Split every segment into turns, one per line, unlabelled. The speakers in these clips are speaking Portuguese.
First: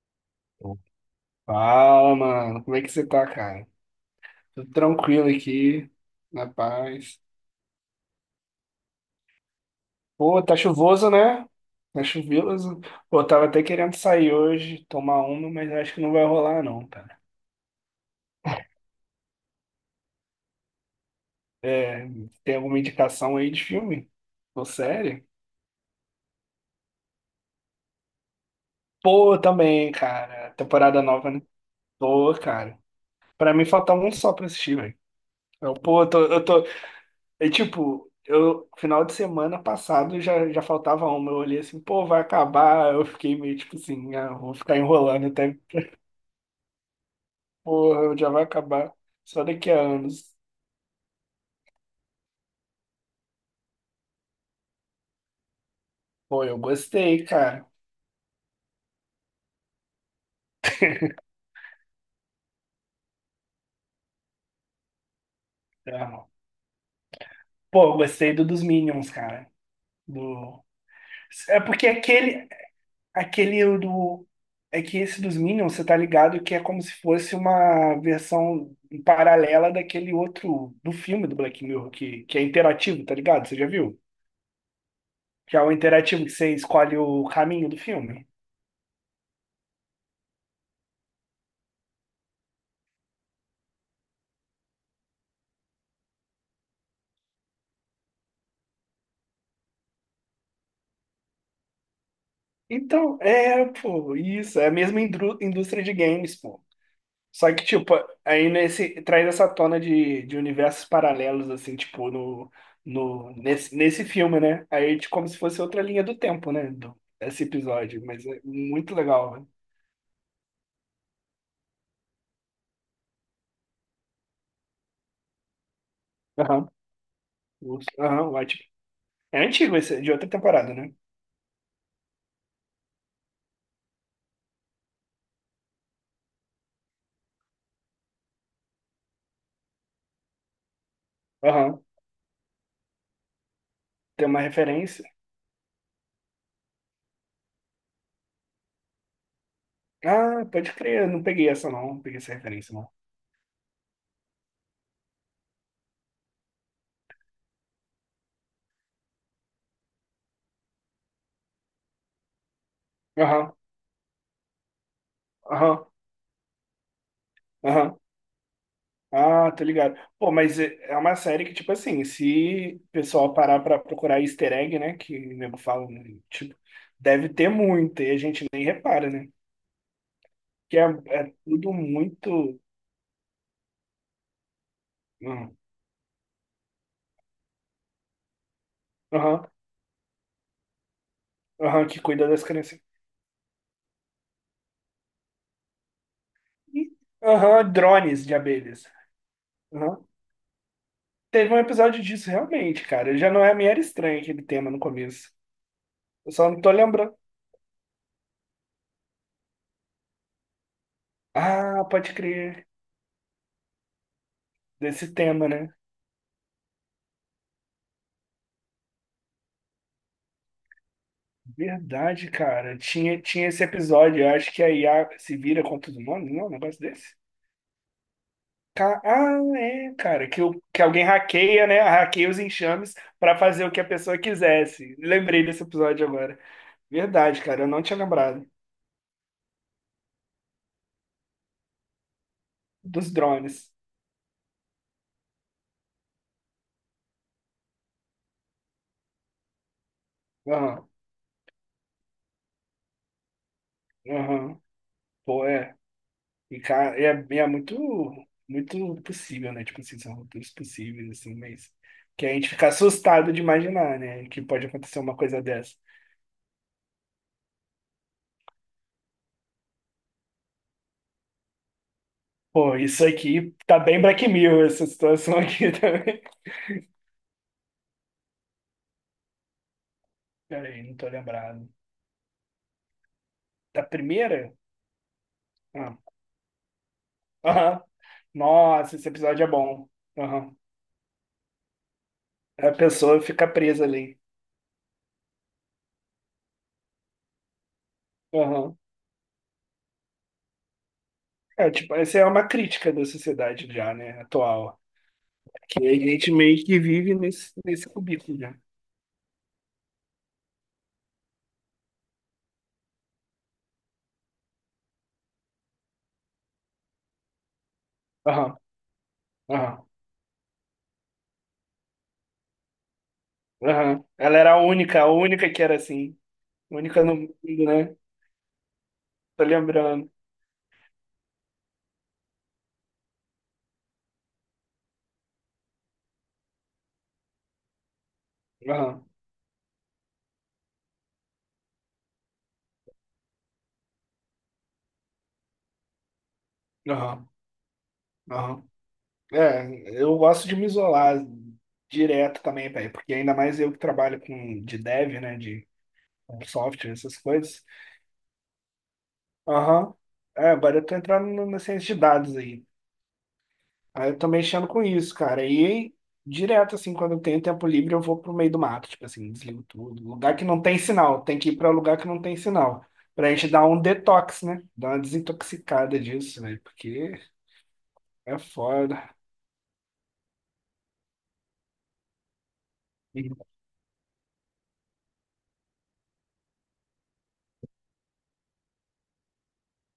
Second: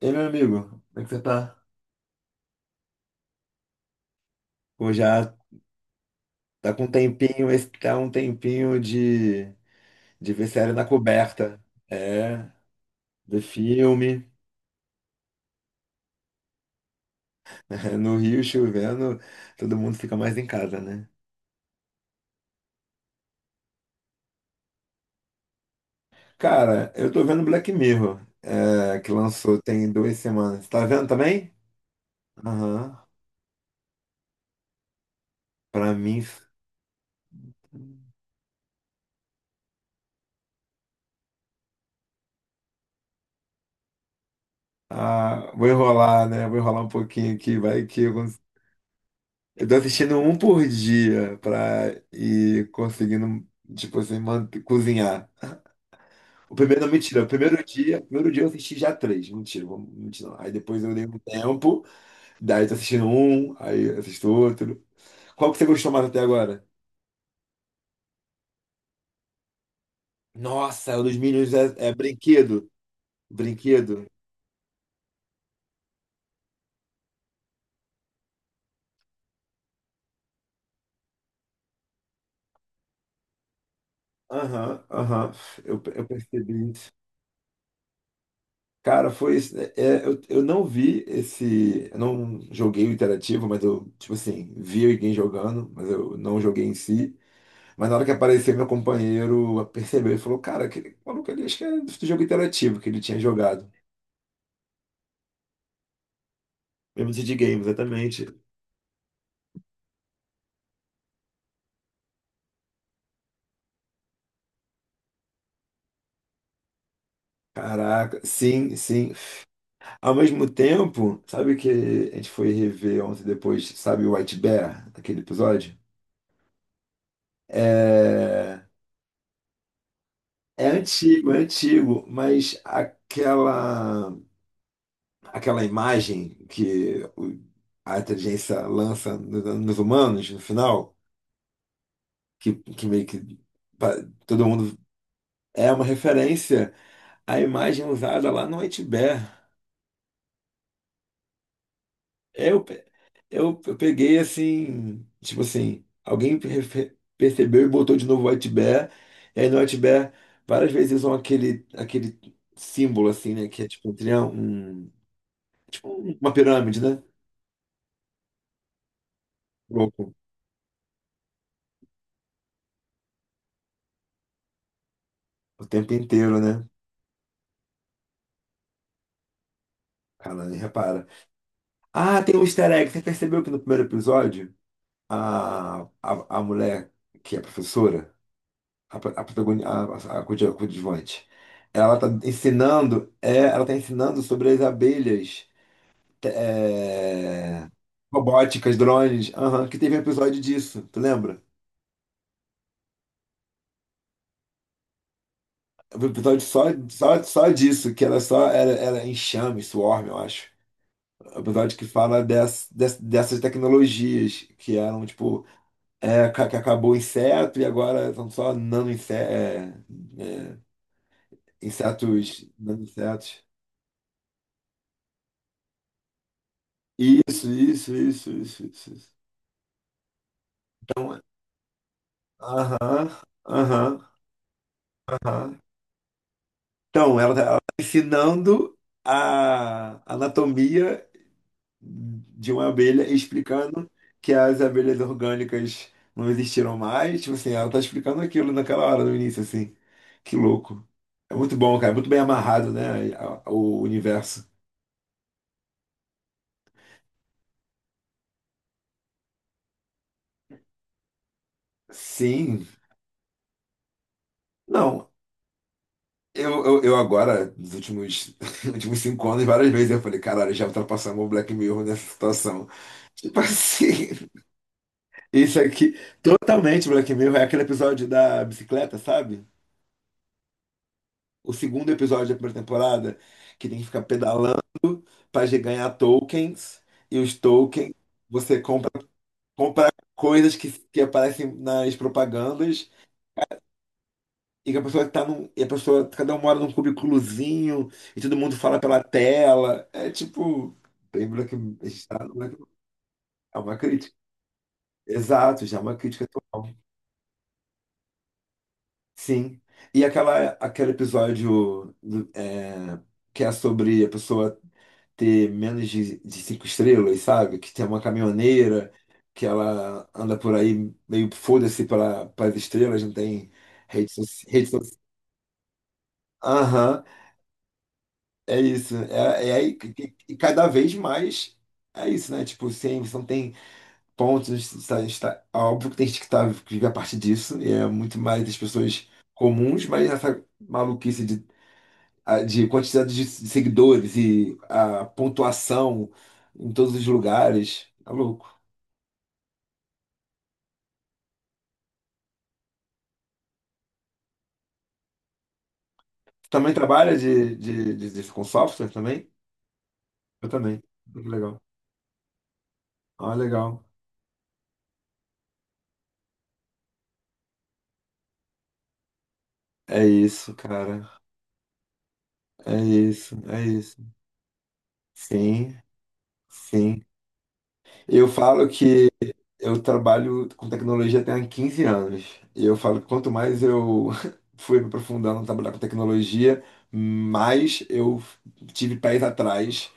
E aí, meu amigo, como é que você tá?
Fala, mano. Como é que você tá, cara? Tudo
Pô,
tranquilo
já
aqui, na
tá com um
paz.
tempinho, esse tá um tempinho de
Pô,
ver
tá
série na
chuvoso, né?
coberta.
Tá
É,
chuvoso. Pô, eu
ver
tava até querendo
filme.
sair hoje, tomar uma, mas acho que não vai rolar, não, cara.
No Rio chovendo, todo mundo fica mais em casa, né?
É, tem alguma indicação aí de filme? Ou série?
Cara, eu tô vendo Black Mirror, é, que
Pô,
lançou tem
também,
duas
cara.
semanas. Tá
Temporada
vendo
nova, né?
também?
Pô, cara.
Aham.
Pra mim faltava um só pra assistir, velho. Eu,
Pra
pô, eu tô,
mim.
eu tô, E tipo, eu final de semana passado já, faltava uma. Eu olhei assim, pô, vai acabar. Eu fiquei meio tipo assim, ah, vou ficar enrolando
Ah,
até,
vou enrolar, né? Vou enrolar um pouquinho aqui, vai que eu.
porra, já vai acabar só
Eu
daqui
tô
a
assistindo
anos.
um por dia pra ir conseguindo, tipo assim, cozinhar.
Pô,
O
eu
primeiro, não, mentira,
gostei,
o
cara.
primeiro dia eu assisti já três, mentira, mentira. Não. Aí depois eu dei um tempo, daí tô assistindo um, aí assisto outro. Qual que você gostou mais até
É.
agora?
Pô, eu gostei do dos Minions, cara. Do...
Nossa, o dos Minions
É porque
é
aquele,
brinquedo,
aquele
brinquedo.
do. É que esse dos Minions, você tá ligado que é como se fosse uma versão paralela daquele outro do filme do Black Mirror, que é interativo, tá ligado? Você já viu?
Aham, aham,
Que é o
eu
interativo que você
percebi.
escolhe o caminho do filme.
Cara, foi isso, né? É, eu não vi esse. Eu não joguei o interativo, mas eu, tipo assim, vi alguém jogando, mas eu não joguei em si. Mas na hora que apareceu, meu companheiro percebeu e falou: "Cara, aquele maluco ali, acho que é do jogo interativo que ele tinha
Então, é,
jogado."
pô, isso, é a mesma indústria de games, pô.
Mesmo de
Só
Game,
que, tipo,
exatamente.
aí nesse, traz essa tona de universos paralelos, assim, tipo, no, no, nesse, nesse filme, né? Aí, tipo, como se fosse outra linha do tempo, né? Do, esse episódio,
Caraca,
mas é
sim,
muito
sim.
legal, né?
Ao mesmo tempo, sabe que a gente foi rever ontem depois, sabe, o White Bear, aquele episódio?
Aham, aham, ótimo.
É,
É antigo esse, de outra
é
temporada, né?
antigo, é antigo, mas aquela imagem que a inteligência lança nos humanos no final,
Aham,
que meio que pa-
tem uma
todo mundo
referência.
é uma referência, à imagem é usada lá no White Bear.
Ah, pode crer, eu não peguei essa não, não peguei essa
Eu,
referência
pe-
não.
eu peguei assim, tipo assim, alguém percebeu e botou de novo White Bear, e aí no White Bear várias vezes usam aquele símbolo assim, né,
Aham,
que é tipo um triângulo,
aham,
tipo uma pirâmide, né?
aham. Ah, tô ligado.
Louco,
Pô, mas é uma série que, tipo assim, se o pessoal parar pra procurar easter egg, né, que o nego
o
fala,
tempo
né,
inteiro,
tipo,
né?
deve ter muito, e a gente nem repara, né?
Cara,
Que é,
repara.
é tudo
Ah,
muito...
tem um easter egg. Você percebeu que no primeiro episódio,
Aham,
a mulher que é professora, a, pro- a,
aham,
protagoni- a, coadju- coadjuvante,
aham,
ela
que
tá
cuida das crianças.
ensinando, é, ela tá ensinando sobre as abelhas te-
Ih,
é,
aham, drones de
robóticas,
abelhas.
drones, aham, que teve
Aham.
um episódio disso, tu lembra?
Teve um episódio disso, realmente, cara. Já não é meio era estranho aquele tema no começo.
Um
Eu
episódio
só não
só,
tô lembrando.
só, só disso, que ela só era enxame, swarm, eu acho. Um episódio
Ah,
que
pode
fala
crer,
dessas tecnologias que eram,
desse
tipo.
tema, né?
É, que acabou o inseto e agora são só nano inse- é, é,
Verdade,
insetos,
cara.
nano
Tinha,
insetos.
tinha esse episódio. Eu acho que a IA se vira contra os humanos, não? É um negócio desse?
Isso, isso, isso, isso, isso, isso.
Ah, é, cara. Que, que alguém
Então,
hackeia, né? Hackeia os enxames
aham,
pra fazer o que a
aham,
pessoa quisesse. Lembrei
aham.
desse episódio agora.
Então, ela
Verdade,
está
cara. Eu não tinha lembrado
ensinando a anatomia de uma abelha,
dos
e
drones.
explicando que as abelhas orgânicas não existiram mais. Tipo assim, ela está explicando aquilo naquela hora, no início, assim. Que louco.
Aham,
É muito bom, cara. É muito bem amarrado, né? O universo.
aham. Pô, é. E, cara, é, é muito, muito possível, né? Tipo assim, são roteiros possíveis, assim, mas. Que a gente
Sim.
fica assustado de imaginar, né? Que pode acontecer
Não,
uma coisa dessa.
eu agora, nos últimos, nos últimos 5 anos, várias vezes eu falei, caralho, já ultrapassamos o Black Mirror nessa situação.
Pô, isso
Tipo
aqui tá bem
assim,
Black Mirror, essa situação
isso
aqui
aqui,
também.
totalmente Black Mirror, é aquele episódio da bicicleta, sabe?
Peraí, não tô
O
lembrado.
segundo episódio da primeira temporada, que tem
Da
que ficar
primeira?
pedalando pra ganhar
Ah.
tokens, e os
Aham.
tokens você compra,
Nossa, esse episódio é bom.
compra coisas
Aham.
que aparecem nas
A
propagandas.
pessoa fica presa ali.
E que a pessoa tá num. E a pessoa. Cada um mora num cubículozinho e todo mundo
Aham.
fala pela tela. É tipo. Bem Black,
É,
a
tipo,
gente tá
essa é
no
uma
Black-.
crítica da
É
sociedade
uma
já,
crítica.
né, atual.
Exato, já é
Que a
uma crítica
gente meio
atual.
que vive nesse, nesse cubículo já.
Sim. E aquele episódio que é sobre a pessoa ter menos de cinco estrelas, sabe? Que tem uma
Aham,
caminhoneira, que
aham,
ela anda por aí meio foda-se pelas estrelas, não tem
aham.
rede
Ela
social.
era a
Rede social.
única, a única que era assim.
Aham.
Única no mundo, né?
É isso,
Tô
é aí
lembrando.
e cada vez mais é isso, né? Tipo, sim, você não tem pontos, tá, está, é óbvio que tem gente que, tá, que vive a partir disso, e é muito mais das
Aham,
pessoas comuns, mas essa maluquice de quantidade de seguidores e a pontuação em todos os
aham,
lugares, é louco.
aham. É, eu gosto de me isolar direto também, velho, porque ainda mais eu que trabalho com de dev, né, de
Também
software,
trabalha
essas coisas.
com software também?
Aham.
Eu
É, agora
também.
eu tô entrando
Muito
na
legal.
ciência de dados aí.
Ah, legal.
Aí eu tô mexendo com isso, cara. E direto, assim, quando eu tenho tempo livre, eu vou pro meio do mato, tipo assim, desligo tudo.
É
Lugar que
isso,
não tem
cara.
sinal, tem que ir pra lugar que não tem
É
sinal. Pra
isso,
gente
é
dar um
isso.
detox, né? Dar uma
Sim,
desintoxicada disso, né?
sim.
Porque
Eu
é
falo que
foda.
eu trabalho com tecnologia tem há 15 anos. E eu falo que quanto mais eu fui me aprofundando no trabalhar com tecnologia, mais eu tive pés atrás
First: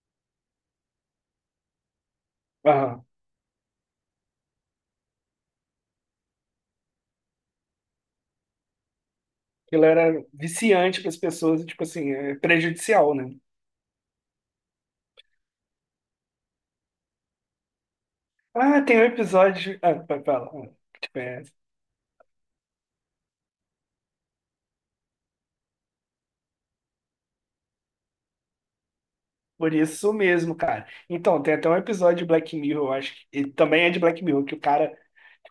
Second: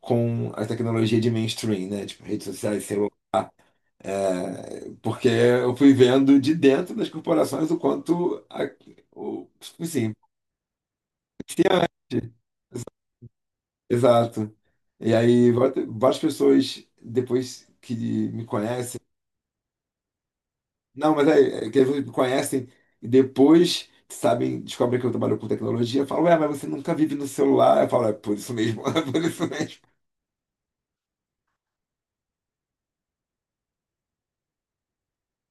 com a tecnologia de mainstream, né? Tipo, redes sociais,
Uhum.
celular. É, porque eu fui vendo de dentro das corporações o quanto... o,
Aquilo era
sim,
viciante para as pessoas, e, tipo assim, é prejudicial, né?
exato. E aí, várias pessoas, depois que me
Ah, tem
conhecem.
um episódio. Ah, fala. Ah,
Não,
tipo,
mas
é...
aí, é que eles me conhecem e depois sabem, descobrem que eu trabalho com tecnologia, falam, ué, mas você nunca vive no celular. Eu falo, é por isso mesmo, é por isso
Por
mesmo.
isso mesmo, cara. Então, tem até um episódio de Black Mirror, eu acho que. E também é de Black Mirror, que o cara.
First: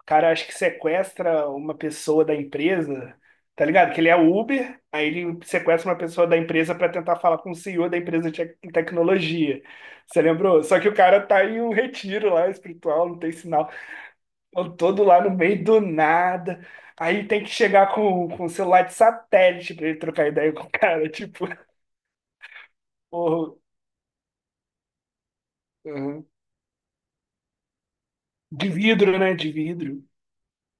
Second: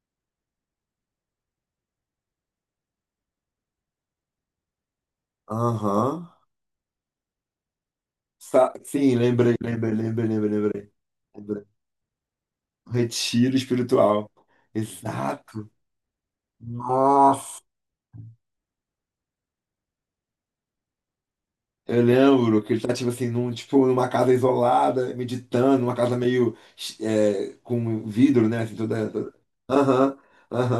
O cara acho que sequestra uma pessoa da empresa, tá ligado? Que ele é Uber, aí ele sequestra uma
Aham.
pessoa da empresa para tentar falar com o CEO da empresa de
Sim, lembrei,
tecnologia.
lembrei,
Você
lembrei, lembrei,
lembrou? Só que
lembrei,
o cara tá em
lembrei.
um retiro lá espiritual, não tem
Retiro
sinal.
espiritual.
Eu todo lá no meio
Exato.
do nada. Aí tem que
Nossa.
chegar com um celular de satélite pra ele trocar ideia com o cara. Tipo,
Eu lembro que ele tá, tipo assim,
porra,
tipo, numa casa isolada, meditando, uma casa
uhum,
meio com vidro, né?
de
Assim,
vidro, né? De vidro.
Aham,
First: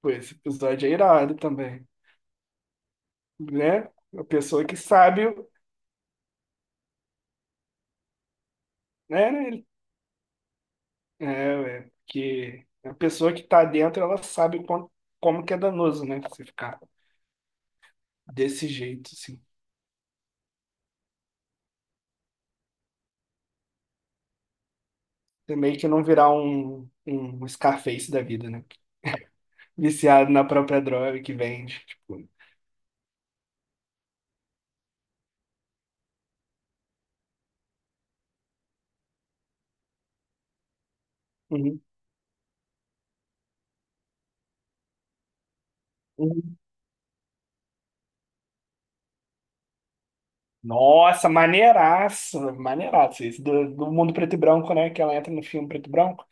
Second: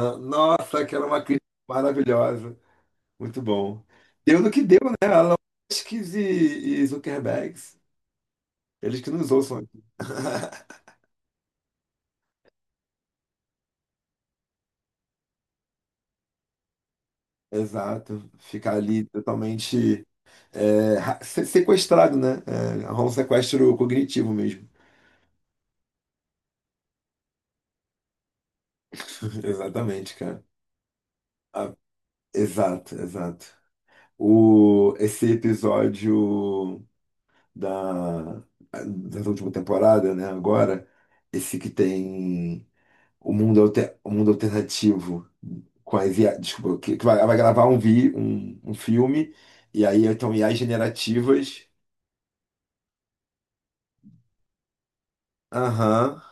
Pô, esse
Nossa,
episódio é
aquela é uma
irado
crise
também,
maravilhosa. Muito bom.
né? A
Deu no que
pessoa que
deu, né?
sabe,
Elon Musk e Zuckerberg. Eles que
né?
nos ouçam aqui.
É, ué, que a pessoa que tá dentro, ela sabe como, como que é danoso, né? Você ficar
Exato.
desse
Ficar ali
jeito, assim.
totalmente sequestrado, né? É, rola um sequestro cognitivo mesmo.
Também que não virar um, um Scarface da vida, né?
Exatamente,
Viciado na
cara.
própria droga que
Ah,
vende. Tipo,
exato, exato. O, esse episódio da, da última temporada, né? Agora, esse que
uhum,
tem o mundo alternativo com a IA,
uhum.
desculpa, que vai, ela vai gravar um filme, e aí então IAs
Nossa,
generativas.
maneiraço, maneiraço. Esse do, do mundo preto e branco, né? Que ela entra no filme preto e
Aham,
branco.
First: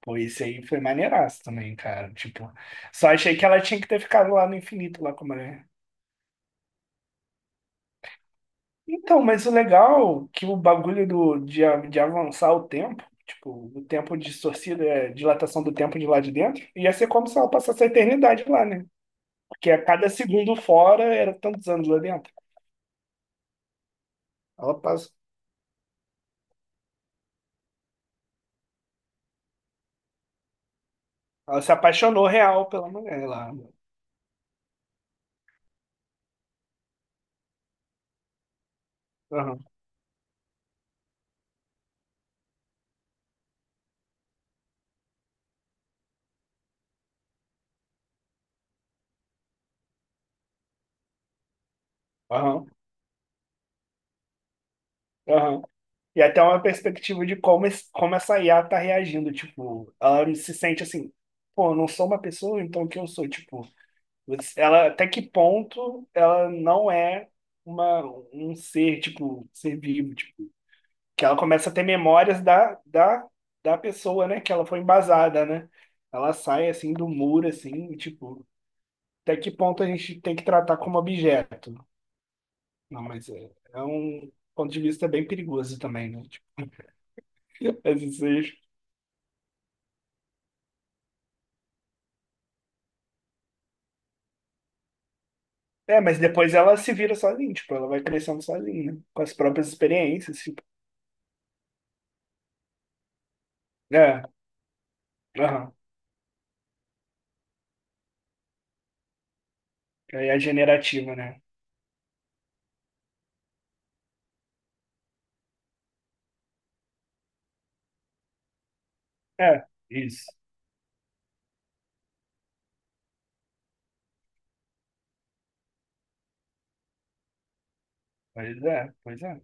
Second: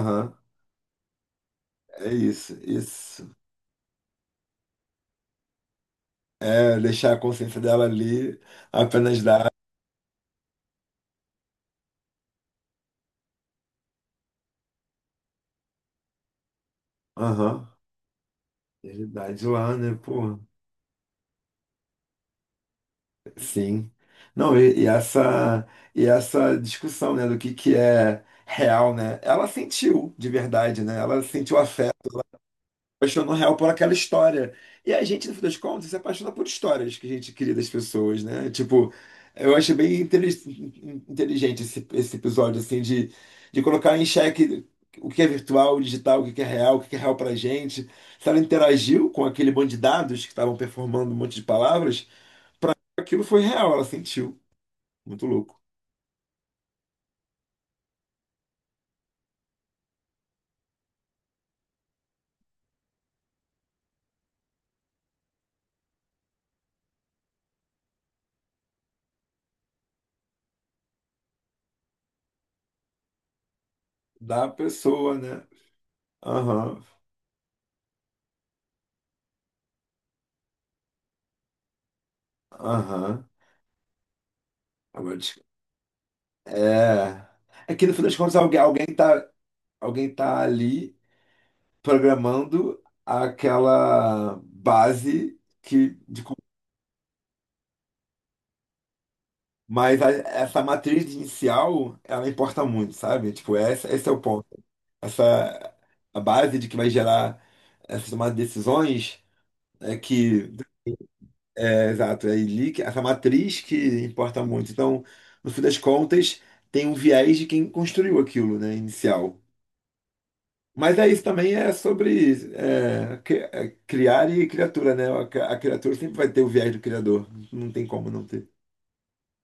Pô, esse aí foi maneiraço também,
é
cara. Tipo,
isso,
só
isso.
achei que ela tinha que ter ficado lá no infinito, lá com a mulher.
É deixar a consciência dela ali, apenas
Então, mas
dar.
o legal é que o bagulho do, de, de avançar o tempo, tipo, o tempo distorcido, é dilatação do tempo de lá de dentro, ia ser como se ela
Aham,
passasse a eternidade lá, né?
realidade
Porque
lá,
a
né,
cada
pô?
segundo fora era tantos anos lá dentro.
Sim. Não,
Ela
e, e
passa,
essa, e essa discussão, né, do que é real, né? Ela sentiu de verdade, né? Ela sentiu
ela se
afeto
apaixonou real pela mulher
apaixonou
lá.
real por aquela história. E a gente, no fim das contas, se apaixona por histórias que a gente cria das pessoas, né? Tipo, eu
Aham,
achei bem inteligente esse episódio, assim, de, colocar em xeque o que é virtual, o digital, o que é real, o que é real pra gente. Se ela interagiu com aquele bando de dados que estavam performando um monte de palavras,
aham,
aquilo foi real, ela sentiu. Muito louco.
aham. E até uma perspectiva de como, como essa IA tá reagindo. Tipo, ela se sente assim, pô, eu não sou uma pessoa, então o que eu sou? Tipo, ela até que ponto ela não é uma, um ser, tipo, um ser vivo, tipo, que ela começa a ter memórias da pessoa, né?
Da
Que ela foi
pessoa, né?
embasada, né? Ela sai
Aham,
assim do muro, assim, e, tipo, até que ponto a gente tem que tratar como objeto? Não,
aham.
mas é, é um ponto de vista
Agora,
bem perigoso também, né? Tipo,
é. É que no
às
fim das contas,
vezes
alguém tá ali programando aquela base
é, mas depois ela se vira sozinha, tipo, ela vai crescendo sozinha, né? Com as próprias
Mas
experiências,
essa
tipo.
matriz inicial ela importa muito, sabe? Tipo, esse é o
É,
ponto.
aham.
Essa a base de que vai gerar essas tomadas de decisões é
Aí é
que
generativa, né?
exato, é ali que essa matriz que importa muito. Então, no fim das contas, tem um viés de quem construiu aquilo, né, inicial.
É, isso.
Mas é isso também é sobre criar e criatura, né? A criatura sempre vai ter o viés do criador. Não tem como não ter.
Pois é, pois é.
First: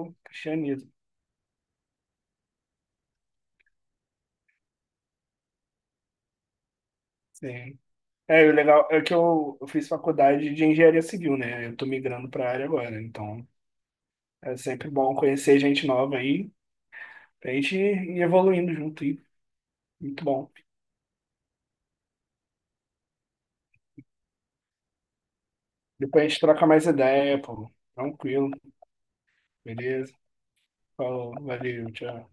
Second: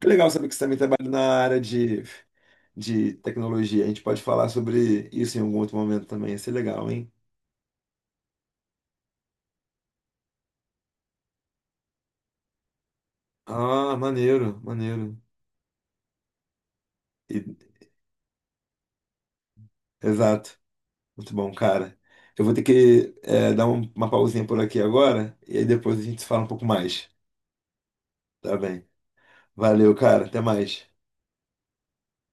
Que legal saber que você também
cristianismo.
trabalha na área de tecnologia. A gente pode falar sobre isso em algum outro momento também. Ia ser legal, hein?
Sim. É, e o legal é que eu fiz faculdade de engenharia civil, né? Eu tô migrando pra área agora, então
Ah,
é
maneiro,
sempre bom
maneiro.
conhecer gente nova aí,
E-
pra gente ir evoluindo junto aí. Muito bom.
Exato. Muito bom, cara. Eu vou ter que dar uma pausinha por aqui agora e aí depois a gente
Depois
se
a gente
fala um pouco
troca mais
mais.
ideia, pô. Tranquilo,
Tá bem. Valeu,
beleza?
cara. Até mais.
Falou, valeu, tchau.